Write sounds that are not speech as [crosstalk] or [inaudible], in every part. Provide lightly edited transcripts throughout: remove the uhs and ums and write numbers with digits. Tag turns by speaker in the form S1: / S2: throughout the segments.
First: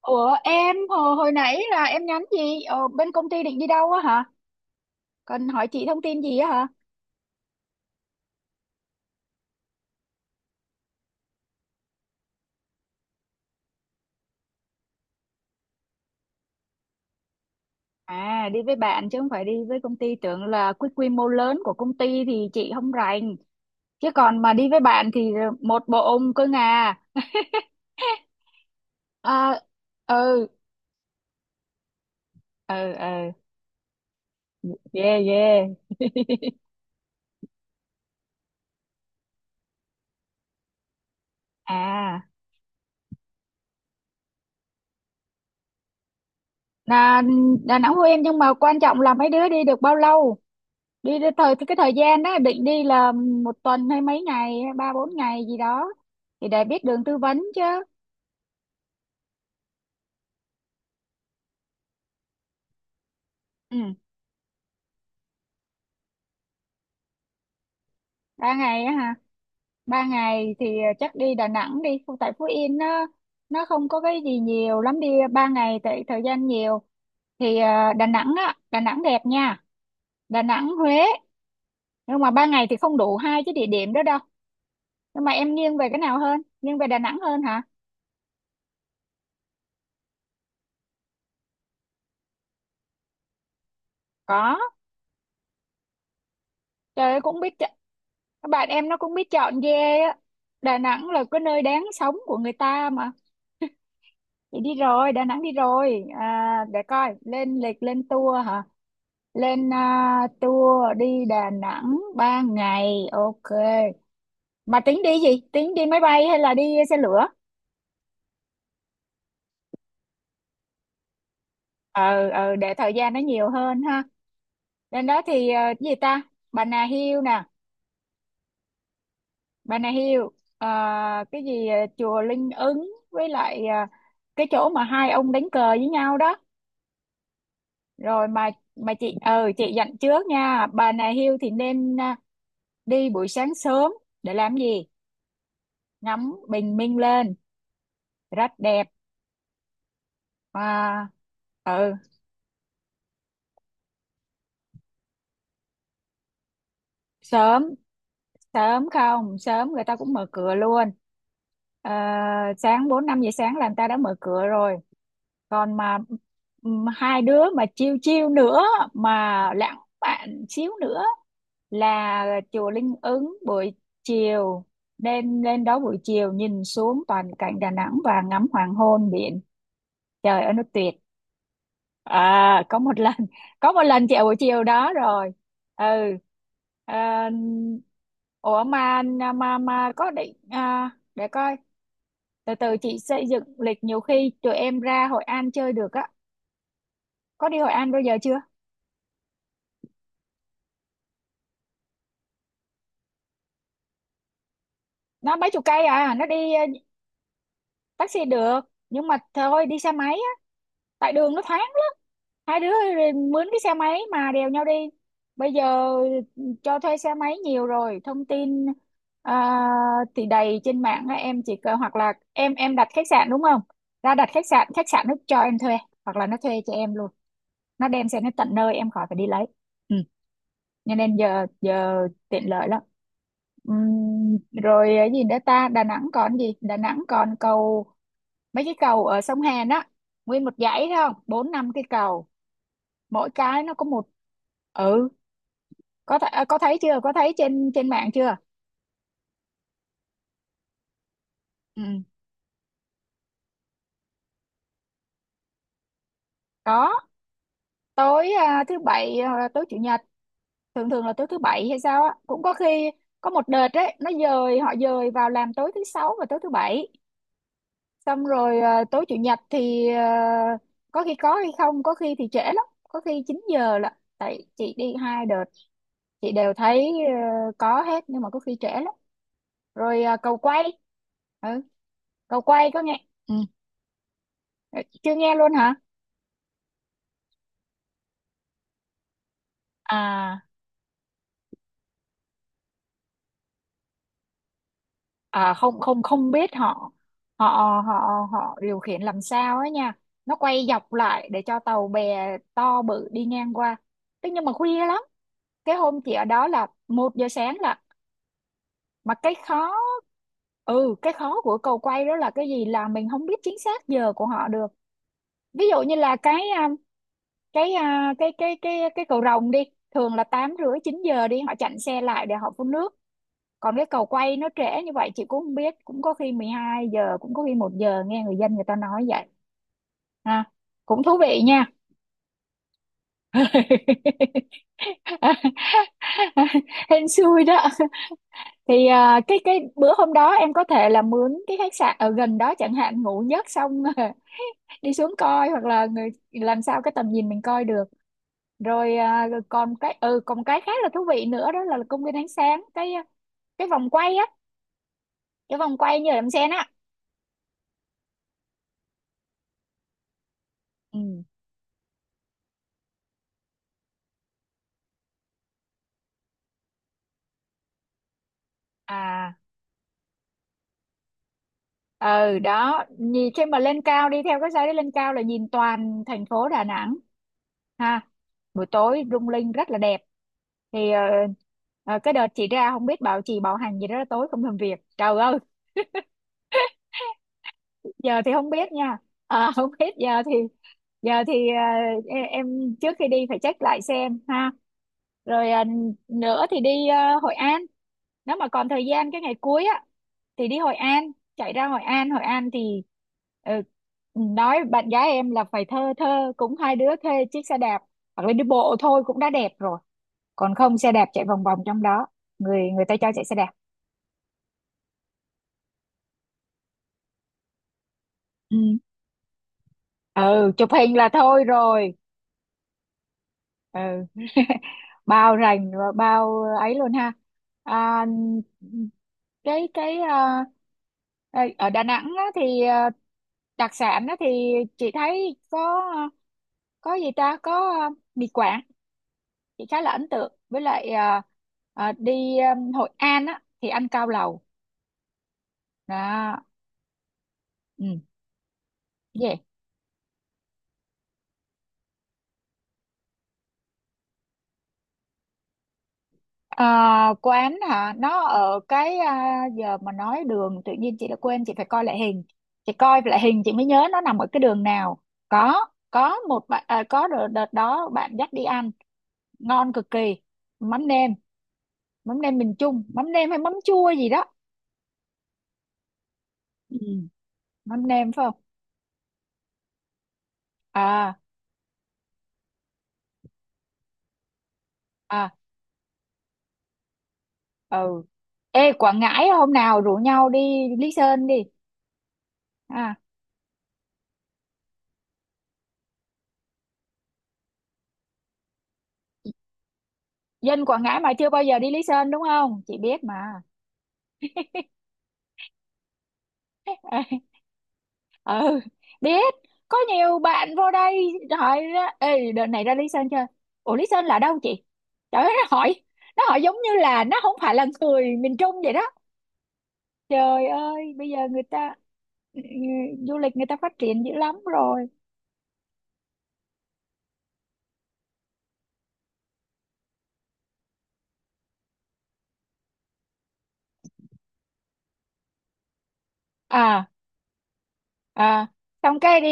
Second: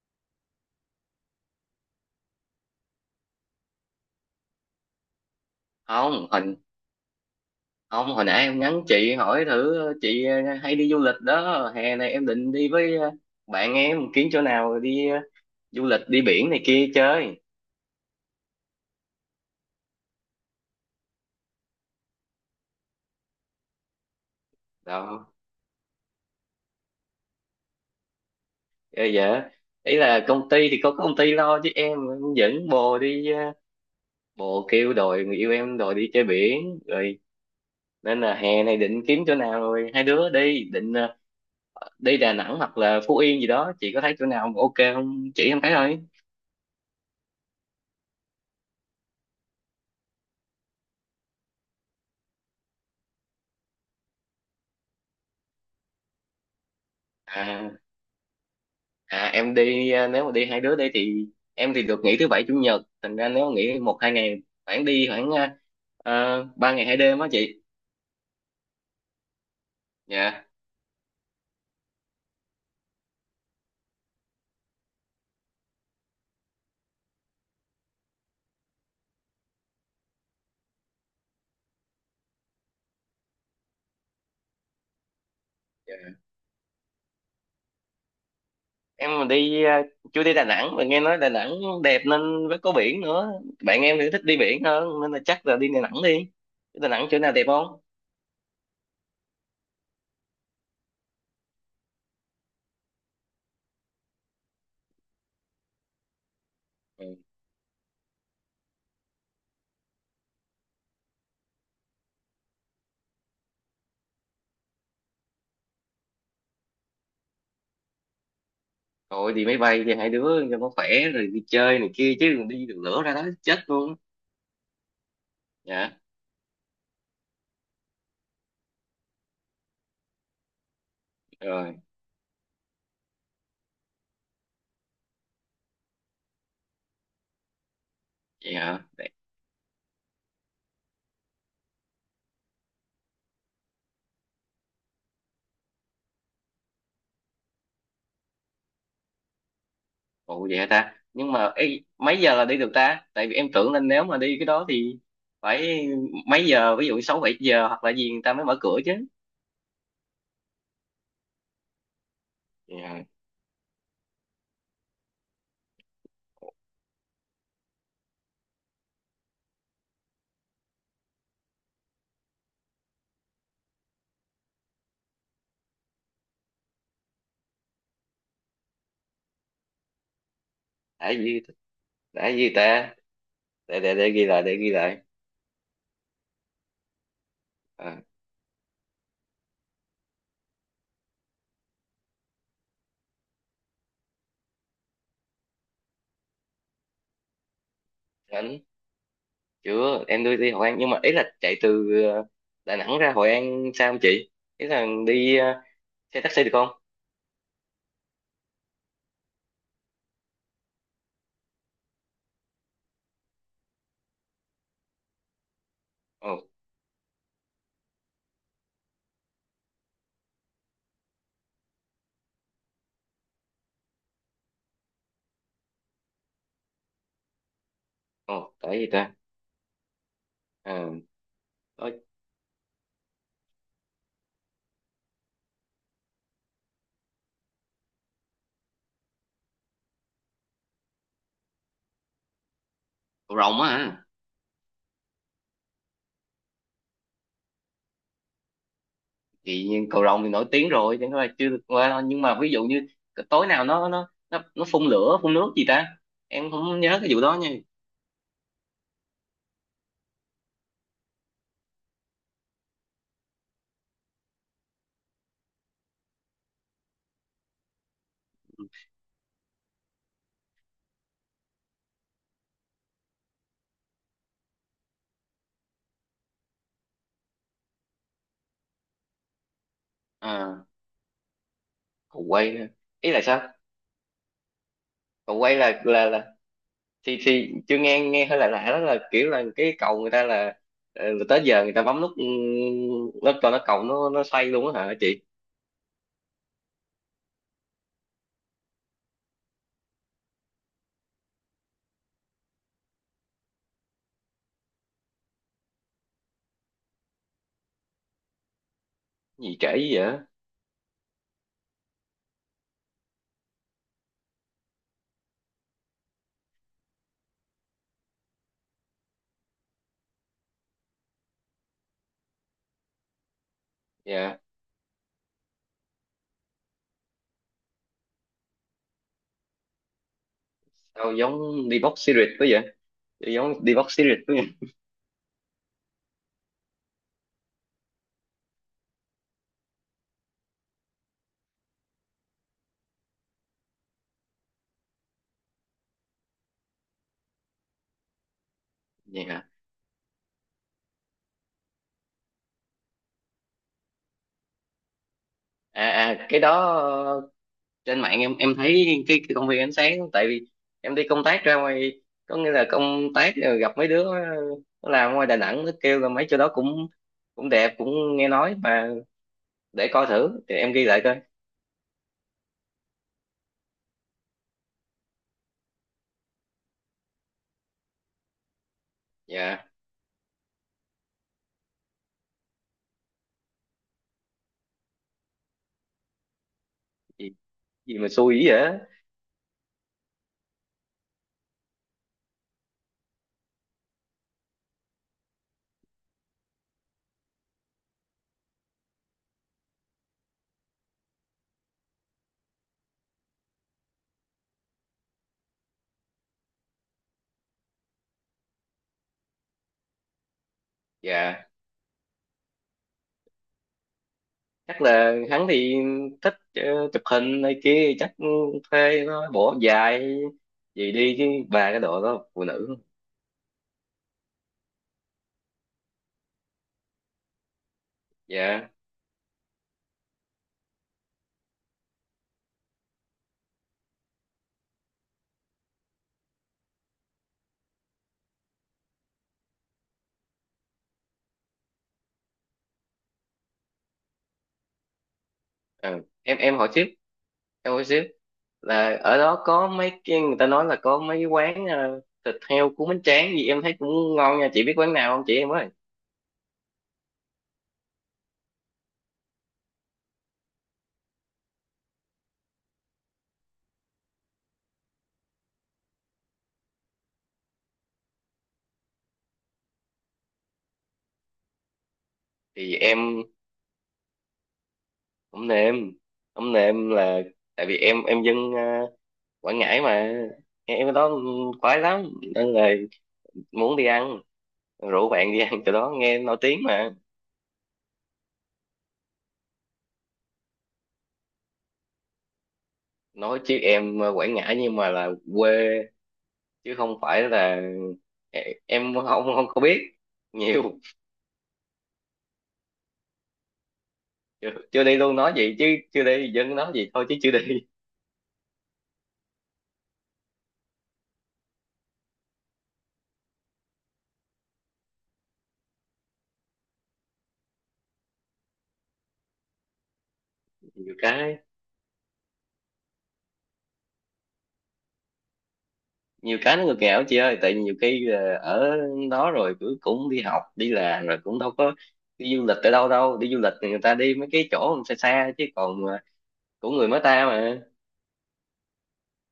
S1: Ủa em hồi nãy là em nhắn gì? Ờ, bên công ty định đi đâu á hả? Cần hỏi chị thông tin
S2: không
S1: gì á
S2: hồi
S1: hả?
S2: không, hồi nãy em nhắn chị hỏi thử chị, hay đi du lịch đó. Hè này em định đi với bạn em, kiếm chỗ nào đi du lịch, đi biển này kia chơi
S1: À, đi với bạn chứ không phải đi với công ty, tưởng là quy quy mô lớn của công ty thì chị không rành. Chứ còn mà đi với bạn
S2: đó.
S1: thì một bộ ông cơ ngà.
S2: Ờ, dạ,
S1: À,
S2: ý là
S1: ừ,
S2: công ty thì có công ty lo, chứ em dẫn
S1: ừ,
S2: bồ đi
S1: ừ,
S2: bồ kêu,
S1: yeah,
S2: đòi người yêu
S1: yeah.
S2: em đòi đi chơi biển rồi. Nên là hè này định kiếm chỗ nào rồi hai đứa đi, định đi
S1: À
S2: Đà Nẵng hoặc là Phú Yên gì đó. Chị có thấy chỗ nào ok không chỉ em thấy thôi.
S1: là Đà Nẵng, Phú Yên, nhưng mà quan trọng là mấy đứa đi được bao lâu? Đi được thời cái thời gian đó định đi là một tuần hay mấy ngày, 3 4 ngày gì đó thì để biết đường tư vấn chứ.
S2: À À em đi, nếu mà đi hai đứa đi thì em thì được nghỉ thứ bảy chủ nhật, thành ra nếu
S1: Ừ,
S2: nghỉ 1 2 ngày, khoảng đi khoảng 3 ngày 2 đêm á chị.
S1: 3 ngày á hả? Ba
S2: Dạ,
S1: ngày thì chắc đi Đà Nẵng đi. Không- tại Phú Yên nó không có cái gì nhiều lắm, đi 3 ngày tại thời gian nhiều thì Đà Nẵng á, Đà Nẵng đẹp nha. Đà Nẵng, Huế, nhưng mà 3 ngày thì không đủ 2 cái địa điểm đó đâu. Nhưng mà em nghiêng về cái nào hơn? Nghiêng về Đà Nẵng hơn hả?
S2: em mà đi, chưa đi Đà Nẵng mà nghe nói Đà Nẵng đẹp nên, với có biển nữa, bạn em thì thích đi
S1: Có.
S2: biển hơn nên là chắc là đi Đà Nẵng đi. Đà Nẵng
S1: Trời
S2: chỗ
S1: ơi,
S2: nào
S1: cũng
S2: đẹp
S1: biết chọn-
S2: không?
S1: các bạn em nó cũng biết chọn ghê á. Đà Nẵng là cái nơi đáng sống của người ta mà. Thì đi rồi, Đà Nẵng đi rồi. À, để coi,
S2: Ừ.
S1: lên lịch lên tour hả? Lên tour đi Đà Nẵng 3 ngày, ok. Mà tính đi gì, tính đi máy bay hay là đi xe lửa?
S2: Thôi đi máy bay cho hai đứa cho nó khỏe, rồi đi chơi này kia
S1: ờ
S2: chứ
S1: ờ
S2: đi
S1: để
S2: đường
S1: thời
S2: lửa
S1: gian
S2: ra
S1: nó
S2: đó
S1: nhiều
S2: chết
S1: hơn
S2: luôn á.
S1: ha. Lên đó thì cái gì
S2: Dạ.
S1: ta, Bà Nà Hills nè, Bà Nà Hills, ờ, cái gì,
S2: Rồi.
S1: chùa Linh Ứng, với lại cái chỗ mà hai ông đánh cờ với nhau đó, rồi mà
S2: Vậy hả?
S1: mà chị, chị dặn trước nha, Bà Nà Hills thì nên đi buổi sáng sớm, để làm gì, ngắm bình minh lên, rất đẹp.
S2: Ủa vậy hả ta?
S1: À,
S2: Nhưng mà ê,
S1: ừ,
S2: mấy giờ là đi được ta? Tại vì em tưởng là nếu mà đi cái đó thì phải mấy giờ, ví dụ 6 7
S1: sớm.
S2: giờ hoặc là gì người ta mới mở cửa
S1: Sớm
S2: chứ.
S1: không sớm người ta cũng mở cửa luôn. Ờ, sáng
S2: Yeah.
S1: 4 5 giờ sáng là người ta đã mở cửa rồi. Còn mà hai đứa mà chiêu chiêu nữa, mà lãng mạn xíu nữa, là chùa Linh Ứng buổi chiều, nên lên đó buổi chiều nhìn xuống toàn cảnh Đà Nẵng và ngắm hoàng hôn biển, trời ơi nó tuyệt.
S2: Đã gì! Đã gì
S1: Có
S2: ta!
S1: một lần, có một lần
S2: Để
S1: chị ở
S2: ghi
S1: buổi
S2: lại, để
S1: chiều
S2: ghi
S1: đó
S2: lại.
S1: rồi. Ừ, à,
S2: à,
S1: ủa mà, mà có định để coi, từ từ chị xây dựng lịch, nhiều khi tụi em ra Hội An chơi được á. Có đi Hội An bao giờ chưa?
S2: đến Chưa, em đi đi Hội An nhưng mà ý là chạy từ Đà Nẵng ra Hội An sao không chị, ý là
S1: Nó
S2: đi
S1: mấy chục cây,
S2: xe
S1: nó
S2: taxi được
S1: đi,
S2: không?
S1: taxi được, nhưng mà thôi đi xe máy, tại đường nó thoáng lắm. Hai đứa rồi mướn cái xe máy mà đèo nhau đi. Bây giờ
S2: ồ
S1: cho thuê xe máy nhiều rồi, thông tin à, thì đầy trên mạng á. Em chỉ cần, hoặc là em đặt khách sạn đúng không, ra đặt khách sạn, khách sạn nó cho em thuê, hoặc là nó thuê cho em luôn, nó đem xe nó tận
S2: ồ
S1: nơi,
S2: tại gì
S1: em khỏi
S2: ta.
S1: phải đi lấy. Ừ.
S2: Ờ.
S1: Cho nên giờ
S2: Ờ,
S1: giờ
S2: rộng.
S1: tiện lợi lắm. Ừm, rồi cái gì nữa ta, Đà Nẵng còn gì, Đà Nẵng còn cầu, mấy cái cầu ở sông Hàn á, nguyên một dãy thấy không, 4 5 cái cầu, mỗi
S2: Rồng
S1: cái
S2: á
S1: nó có
S2: hả?
S1: một. Ừ, có th có thấy chưa, có thấy trên trên mạng chưa?
S2: Thì nhiên cầu Rồng thì nổi tiếng rồi, chẳng qua là chưa được qua
S1: Ừ,
S2: thôi, nhưng mà ví dụ như tối nào nó phun lửa phun nước gì ta, em không
S1: có.
S2: nhớ cái vụ đó nha.
S1: Tối thứ bảy, tối chủ nhật, thường thường là tối thứ bảy hay sao á, cũng có khi. Có một đợt đấy nó dời, họ dời vào làm tối thứ sáu và tối thứ bảy, xong rồi tối chủ nhật thì có khi có hay không, có khi thì trễ lắm, có khi 9 giờ, là tại chị đi 2 đợt, chị đều thấy có hết, nhưng mà có khi trễ lắm. Rồi cầu quay.
S2: à
S1: Ừ,
S2: Cầu
S1: cầu
S2: quay,
S1: quay có nghe.
S2: ý là
S1: Ừ,
S2: sao?
S1: chưa nghe
S2: Cầu
S1: luôn
S2: quay
S1: hả?
S2: là, thì chưa nghe, nghe hơi lạ lạ. Đó là kiểu là cái cầu người ta
S1: à
S2: là, là tới giờ người ta bấm nút, ừ, nó cho nó cầu, nó xoay luôn á hả chị?
S1: à không không không, biết họ, họ họ họ điều khiển làm sao ấy nha, nó quay dọc lại để cho tàu bè to bự đi ngang qua. Thế nhưng mà khuya lắm, cái hôm chị ở đó là 1 giờ sáng. Mà cái
S2: Gì
S1: khó,
S2: trễ dữ vậy!
S1: ừ, cái khó của cầu quay đó là cái gì, là mình không biết chính xác giờ của họ được. Ví dụ như là cái cầu rồng đi, thường là 8 rưỡi 9 giờ đi, họ chặn xe lại để họ phun nước. Còn cái cầu quay
S2: Dạ.
S1: nó trễ như vậy, chị cũng không biết, cũng có khi 12 giờ, cũng có khi 1 giờ, nghe người dân người ta nói vậy. Ha, cũng
S2: Sao
S1: thú vị nha.
S2: giống đi box series quá vậy!
S1: [laughs]
S2: Giống đi box series quá vậy.
S1: Hên xui đó. Thì cái bữa hôm đó em có thể là mướn cái khách sạn ở gần đó chẳng hạn, ngủ giấc xong [laughs] đi xuống coi, hoặc là người làm sao cái tầm nhìn mình coi được. Rồi à, rồi
S2: Dạ.
S1: còn cái, còn cái khác là thú vị nữa, đó là công viên ánh sáng, cái cái vòng quay á, cái vòng
S2: À
S1: quay như
S2: à,
S1: đầm
S2: cái
S1: sen á.
S2: đó trên mạng em thấy, cái công viên ánh sáng. Tại vì em đi công
S1: Ừ,
S2: tác ra ngoài, có nghĩa là công tác rồi gặp mấy đứa, nó làm ngoài Đà Nẵng, nó kêu là mấy chỗ đó cũng cũng đẹp, cũng nghe nói mà,
S1: à,
S2: để coi thử thì em ghi lại coi.
S1: ừ, đó, nhìn khi mà lên cao, đi theo cái dây đấy lên cao là nhìn toàn thành phố Đà Nẵng, ha, buổi tối lung linh
S2: Dạ.
S1: rất là đẹp. Thì cái đợt chị ra không biết bảo, chị bảo hành gì đó, tối không làm việc, trời ơi.
S2: Gì, gì mà
S1: Giờ thì
S2: xui
S1: không
S2: dữ vậy
S1: biết
S2: á?
S1: nha. À, [laughs] không biết, giờ thì, giờ thì à, e- em trước khi đi phải check lại xem ha. Rồi nữa thì đi Hội An, nếu mà còn thời gian cái ngày cuối á thì đi Hội An, chạy ra Hội An. Hội An thì ờ, nói bạn gái em là phải thơ thơ cũng, hai đứa thuê chiếc xe đạp hoặc là đi bộ thôi cũng đã đẹp rồi. Còn không xe đạp chạy vòng
S2: Dạ.
S1: vòng trong đó, người người ta cho chạy xe đạp.
S2: Chắc là hắn thì thích, chụp hình này kia chắc.
S1: Ừ.
S2: Thuê nó bỏ dài
S1: Ừ, chụp
S2: gì
S1: hình là
S2: đi chứ,
S1: thôi
S2: ba cái
S1: rồi.
S2: đồ đó phụ nữ.
S1: Ừ, [laughs] bao rành và bao ấy luôn ha. à,
S2: Dạ.
S1: cái Ê, ở Đà Nẵng á, thì đặc sản á, thì chị thấy có có gì ta, có mì Quảng, chị khá là ấn tượng. Với lại đi Hội An á, thì ăn cao lầu
S2: Ừ.
S1: đó.
S2: em hỏi tiếp, em
S1: Ừ.
S2: hỏi tiếp, là ở đó có mấy cái người ta nói là có mấy quán, thịt heo cuốn bánh tráng gì em thấy cũng ngon nha. Chị biết quán nào không chị em ơi?
S1: Ờ, quán hả, nó ở cái giờ mà nói đường tự nhiên chị đã quên, chị phải coi lại hình, chị coi lại hình chị mới nhớ nó nằm ở cái đường nào. Có một bạn có đợt, đợt đó bạn dắt đi ăn ngon cực kỳ. Mắm nêm, mắm nêm miền
S2: Thì
S1: Trung, mắm
S2: em
S1: nêm hay mắm chua gì đó.
S2: không nêm, không
S1: Ừ,
S2: nêm là tại vì
S1: mắm
S2: em
S1: nêm
S2: em
S1: phải không?
S2: dân, Quảng Ngãi mà, em ở đó
S1: À,
S2: khoái lắm, nên là muốn đi ăn, rủ
S1: à,
S2: bạn đi ăn chỗ đó nghe nổi tiếng mà.
S1: ừ. Ê, Quảng Ngãi hôm nào rủ nhau đi Lý Sơn đi. à
S2: Nói chứ em, Quảng Ngãi nhưng mà là quê, chứ không phải là em không không không có biết
S1: Dân
S2: nhiều.
S1: Quảng Ngãi mà chưa bao giờ đi Lý Sơn đúng không, chị biết mà.
S2: Chưa, chưa đi luôn. Nói vậy chứ chưa đi, dân nói vậy
S1: Ê,
S2: thôi chứ chưa đi.
S1: ừ, biết, có nhiều bạn vô đây hỏi, ra ê đợt này ra Lý Sơn chơi, ủa Lý Sơn là đâu chị, trời ơi nó hỏi, nó hỏi giống như là nó không phải là người miền Trung vậy đó. Trời
S2: [laughs]
S1: ơi,
S2: Nhiều
S1: bây giờ
S2: cái,
S1: người ta, ừ, ừ, du lịch người ta phát triển dữ lắm rồi.
S2: nhiều cái nó ngược nghèo chị ơi. Tại nhiều khi, ở đó rồi cứ cũng đi học đi làm rồi cũng đâu có đi du lịch ở đâu đâu. Đi du lịch thì người ta đi mấy cái chỗ xa xa chứ còn, của
S1: À,
S2: người mới ta mà.
S1: à, xong cái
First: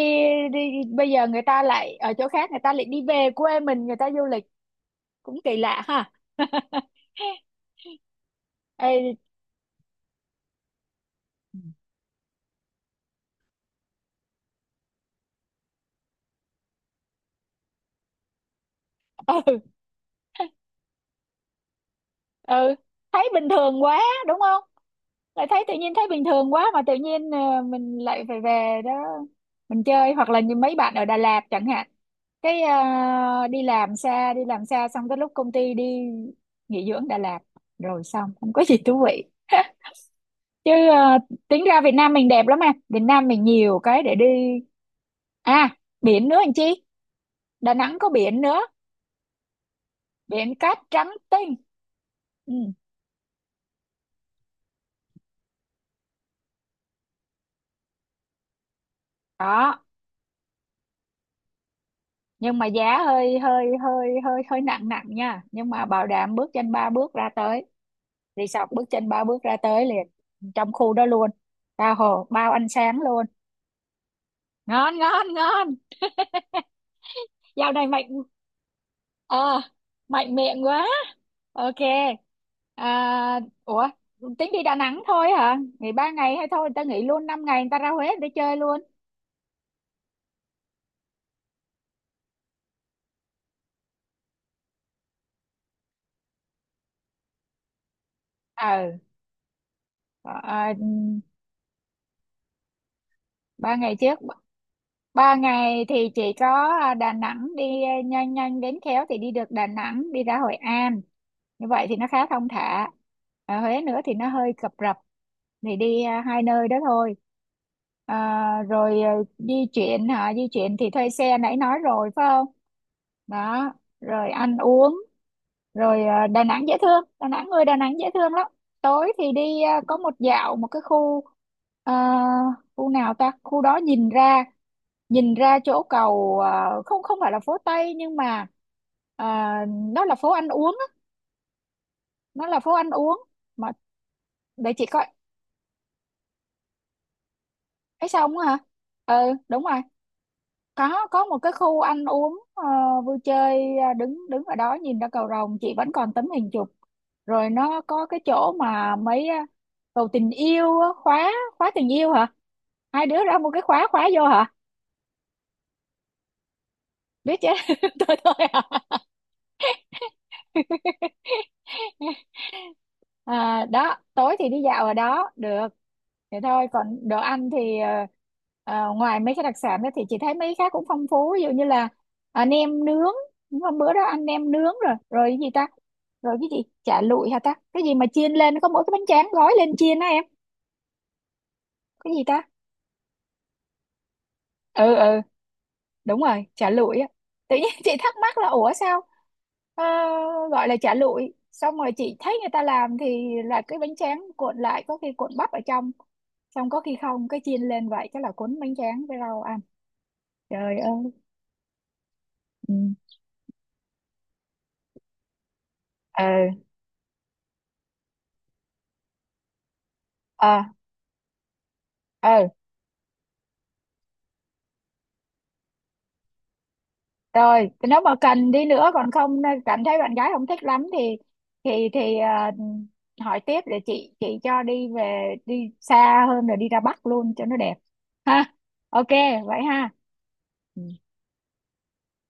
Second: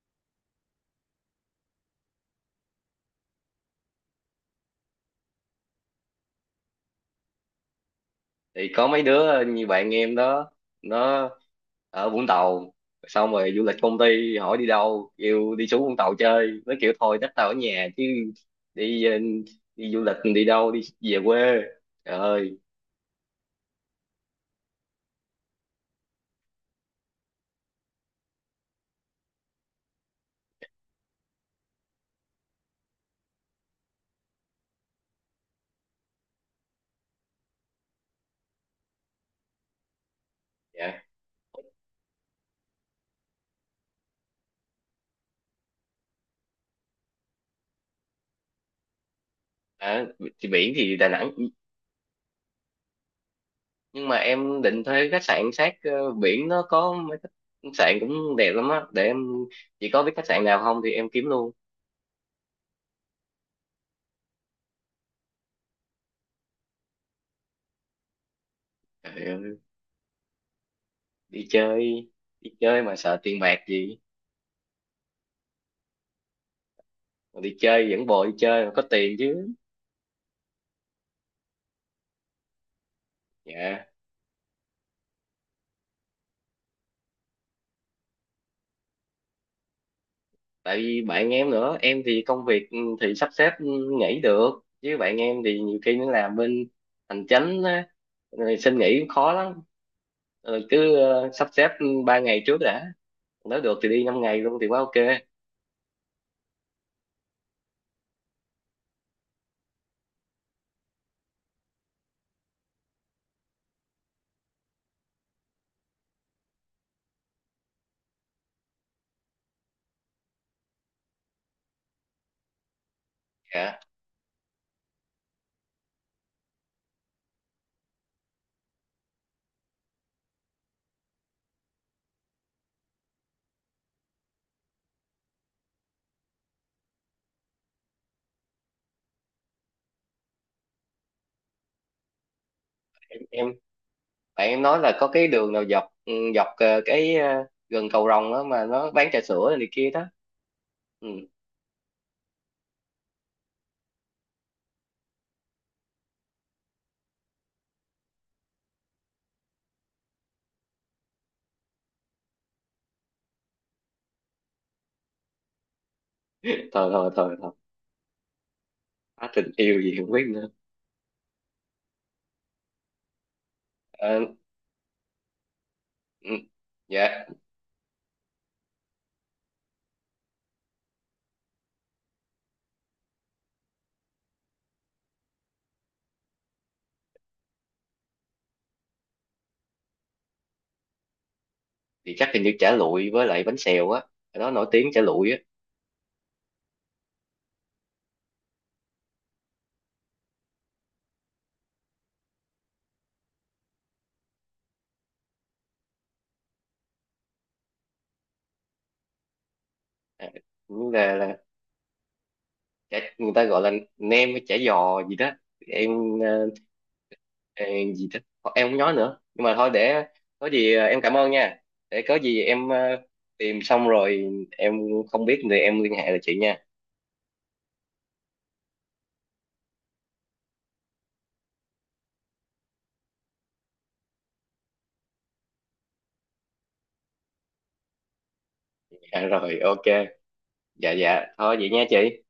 S1: đi bây giờ người ta lại ở chỗ khác, người ta lại đi về quê mình người ta du lịch, cũng kỳ lạ ha. [laughs]
S2: Thì có mấy
S1: Ê,
S2: đứa như bạn em đó, nó ở Vũng Tàu, xong rồi du lịch công ty hỏi đi đâu, kêu đi xuống Vũng Tàu chơi, nó kiểu thôi chắc tao ở nhà chứ, đi,
S1: ừ
S2: đi du lịch đi đâu, đi về quê, trời ơi!
S1: ừ, thấy bình thường quá đúng không, lại thấy tự nhiên thấy bình thường quá, mà tự nhiên mình lại phải về đó mình chơi. Hoặc là như mấy bạn ở Đà Lạt chẳng hạn, cái đi làm xa, đi làm xa xong cái lúc công ty đi nghỉ dưỡng Đà Lạt rồi xong không có gì thú vị. [laughs] Chứ
S2: Dạ.
S1: tính ra Việt Nam mình đẹp lắm mà, Việt Nam mình nhiều cái để đi. À, biển nữa anh chị, Đà Nẵng có biển nữa,
S2: À, thì
S1: biển
S2: biển
S1: cát
S2: thì Đà
S1: trắng
S2: Nẵng,
S1: tinh. Ừ.
S2: nhưng mà em định thuê khách sạn sát, biển, nó có mấy khách sạn cũng đẹp lắm á, để em,
S1: Đó,
S2: chỉ có biết khách sạn nào không thì em kiếm luôn.
S1: nhưng mà giá hơi hơi hơi hơi hơi nặng nặng nha, nhưng mà bảo đảm bước chân 3 bước ra tới resort, bước chân ba
S2: Trời
S1: bước ra
S2: ơi,
S1: tới liền, trong khu đó luôn,
S2: đi
S1: tha
S2: chơi!
S1: hồ
S2: Đi
S1: bao ăn
S2: chơi mà
S1: sáng
S2: sợ
S1: luôn.
S2: tiền bạc gì,
S1: Ngon, ngon, ngon.
S2: mà đi
S1: Dạo này
S2: chơi
S1: mạnh,
S2: dẫn bồ đi chơi mà có tiền chứ.
S1: ờ, mạnh miệng quá, ok. À,
S2: Dạ.
S1: ủa, tính đi Đà Nẵng thôi hả, nghỉ 3 ngày? Hay thôi người ta nghỉ luôn 5 ngày, người ta ra Huế người ta chơi luôn.
S2: Tại vì bạn em nữa, em thì công việc, ừ, thì sắp xếp, ừ, nghỉ được, chứ bạn em thì nhiều khi nó làm bên hành chánh á, rồi xin
S1: Ừ,
S2: nghỉ cũng khó lắm.
S1: ờ
S2: Rồi
S1: à,
S2: cứ, sắp xếp 3 ngày trước đã, nếu
S1: ba
S2: được thì
S1: ngày
S2: đi
S1: trước
S2: 5 ngày luôn thì quá ok.
S1: 3 ngày thì chỉ có Đà Nẵng, đi nhanh nhanh đến khéo thì đi được Đà Nẵng đi ra Hội An, như vậy thì nó khá thong thả. Ở Huế nữa thì nó hơi cập rập. Thì đi 2 nơi đó thôi. à, rồi à, Di chuyển hả, di chuyển thì thuê xe nãy nói rồi phải không. Đó,
S2: Dạ.
S1: rồi ăn uống. Rồi Đà Nẵng dễ thương, Đà Nẵng, người Đà Nẵng dễ thương lắm. Tối thì đi có một dạo, một cái khu à, khu nào ta, khu đó nhìn ra, nhìn ra chỗ cầu không, không phải là phố Tây, nhưng mà à, nó là phố ăn uống á, nó là phố ăn uống
S2: Em
S1: mà
S2: bạn em
S1: để
S2: nói
S1: chị
S2: là
S1: coi,
S2: có cái đường nào dọc, ừ, dọc, cái, gần
S1: ấy
S2: cầu Rồng
S1: xong
S2: đó
S1: á hả.
S2: mà nó bán
S1: Ừ,
S2: trà sữa
S1: đúng
S2: này
S1: rồi,
S2: kia đó. Ừ.
S1: có một cái khu ăn uống vui chơi, đứng đứng ở đó nhìn ra cầu Rồng, chị vẫn còn tấm hình chụp. Rồi nó có cái chỗ mà mấy cầu tình yêu á, khóa, khóa tình yêu hả, 2 đứa ra một cái khóa khóa vô hả,
S2: Thôi thôi thôi
S1: biết chứ.
S2: thôi!
S1: [laughs] Tôi thôi à.
S2: Á, tình yêu gì không biết nữa.
S1: [laughs] À, đó,
S2: Ờ.
S1: tối thì đi dạo ở đó được.
S2: Ừ.
S1: Thế thôi, còn đồ
S2: Dạ.
S1: ăn thì ngoài mấy cái đặc sản đó thì chị thấy mấy cái khác cũng phong phú, ví dụ như là nem nướng. Đúng, hôm bữa đó ăn nem nướng rồi, rồi cái gì ta, rồi cái gì, chả lụi hả ta, cái gì mà chiên lên có mỗi cái bánh tráng gói lên chiên á em, cái
S2: Thì
S1: gì
S2: chắc
S1: ta.
S2: hình như chả lụi với lại bánh xèo á, ở đó nổi tiếng
S1: Ừ,
S2: chả
S1: ừ,
S2: lụi á.
S1: đúng rồi, chả lụi á. Tự nhiên [laughs] chị thắc mắc là ủa sao ờ, gọi là chả lụi, xong rồi chị thấy người ta làm thì là cái bánh tráng cuộn lại, có khi cuộn bắp ở trong, xong có khi không, cái chiên lên, vậy chắc là cuốn bánh tráng với rau ăn.
S2: à,
S1: Trời
S2: Như
S1: ơi.
S2: là
S1: Ừ.
S2: chả, người ta gọi là nem với chả giò gì đó. Em,
S1: ờ
S2: ê, gì thích. Thôi, em không nói nữa, nhưng mà thôi, để có
S1: ờ
S2: gì, em cảm ơn nha. Để có
S1: ờ
S2: gì em, tìm xong rồi em không biết thì em liên hệ lại chị nha.
S1: Rồi nếu mà cần đi nữa, còn không cảm thấy bạn gái không thích lắm thì thì thì à, hỏi tiếp để chị cho đi, đi xa hơn rồi đi ra Bắc luôn cho nó đẹp, ha, ok.
S2: Dạ rồi,
S1: Vậy
S2: ok.
S1: ha. Ừ.
S2: Dạ dạ, thôi vậy nha chị.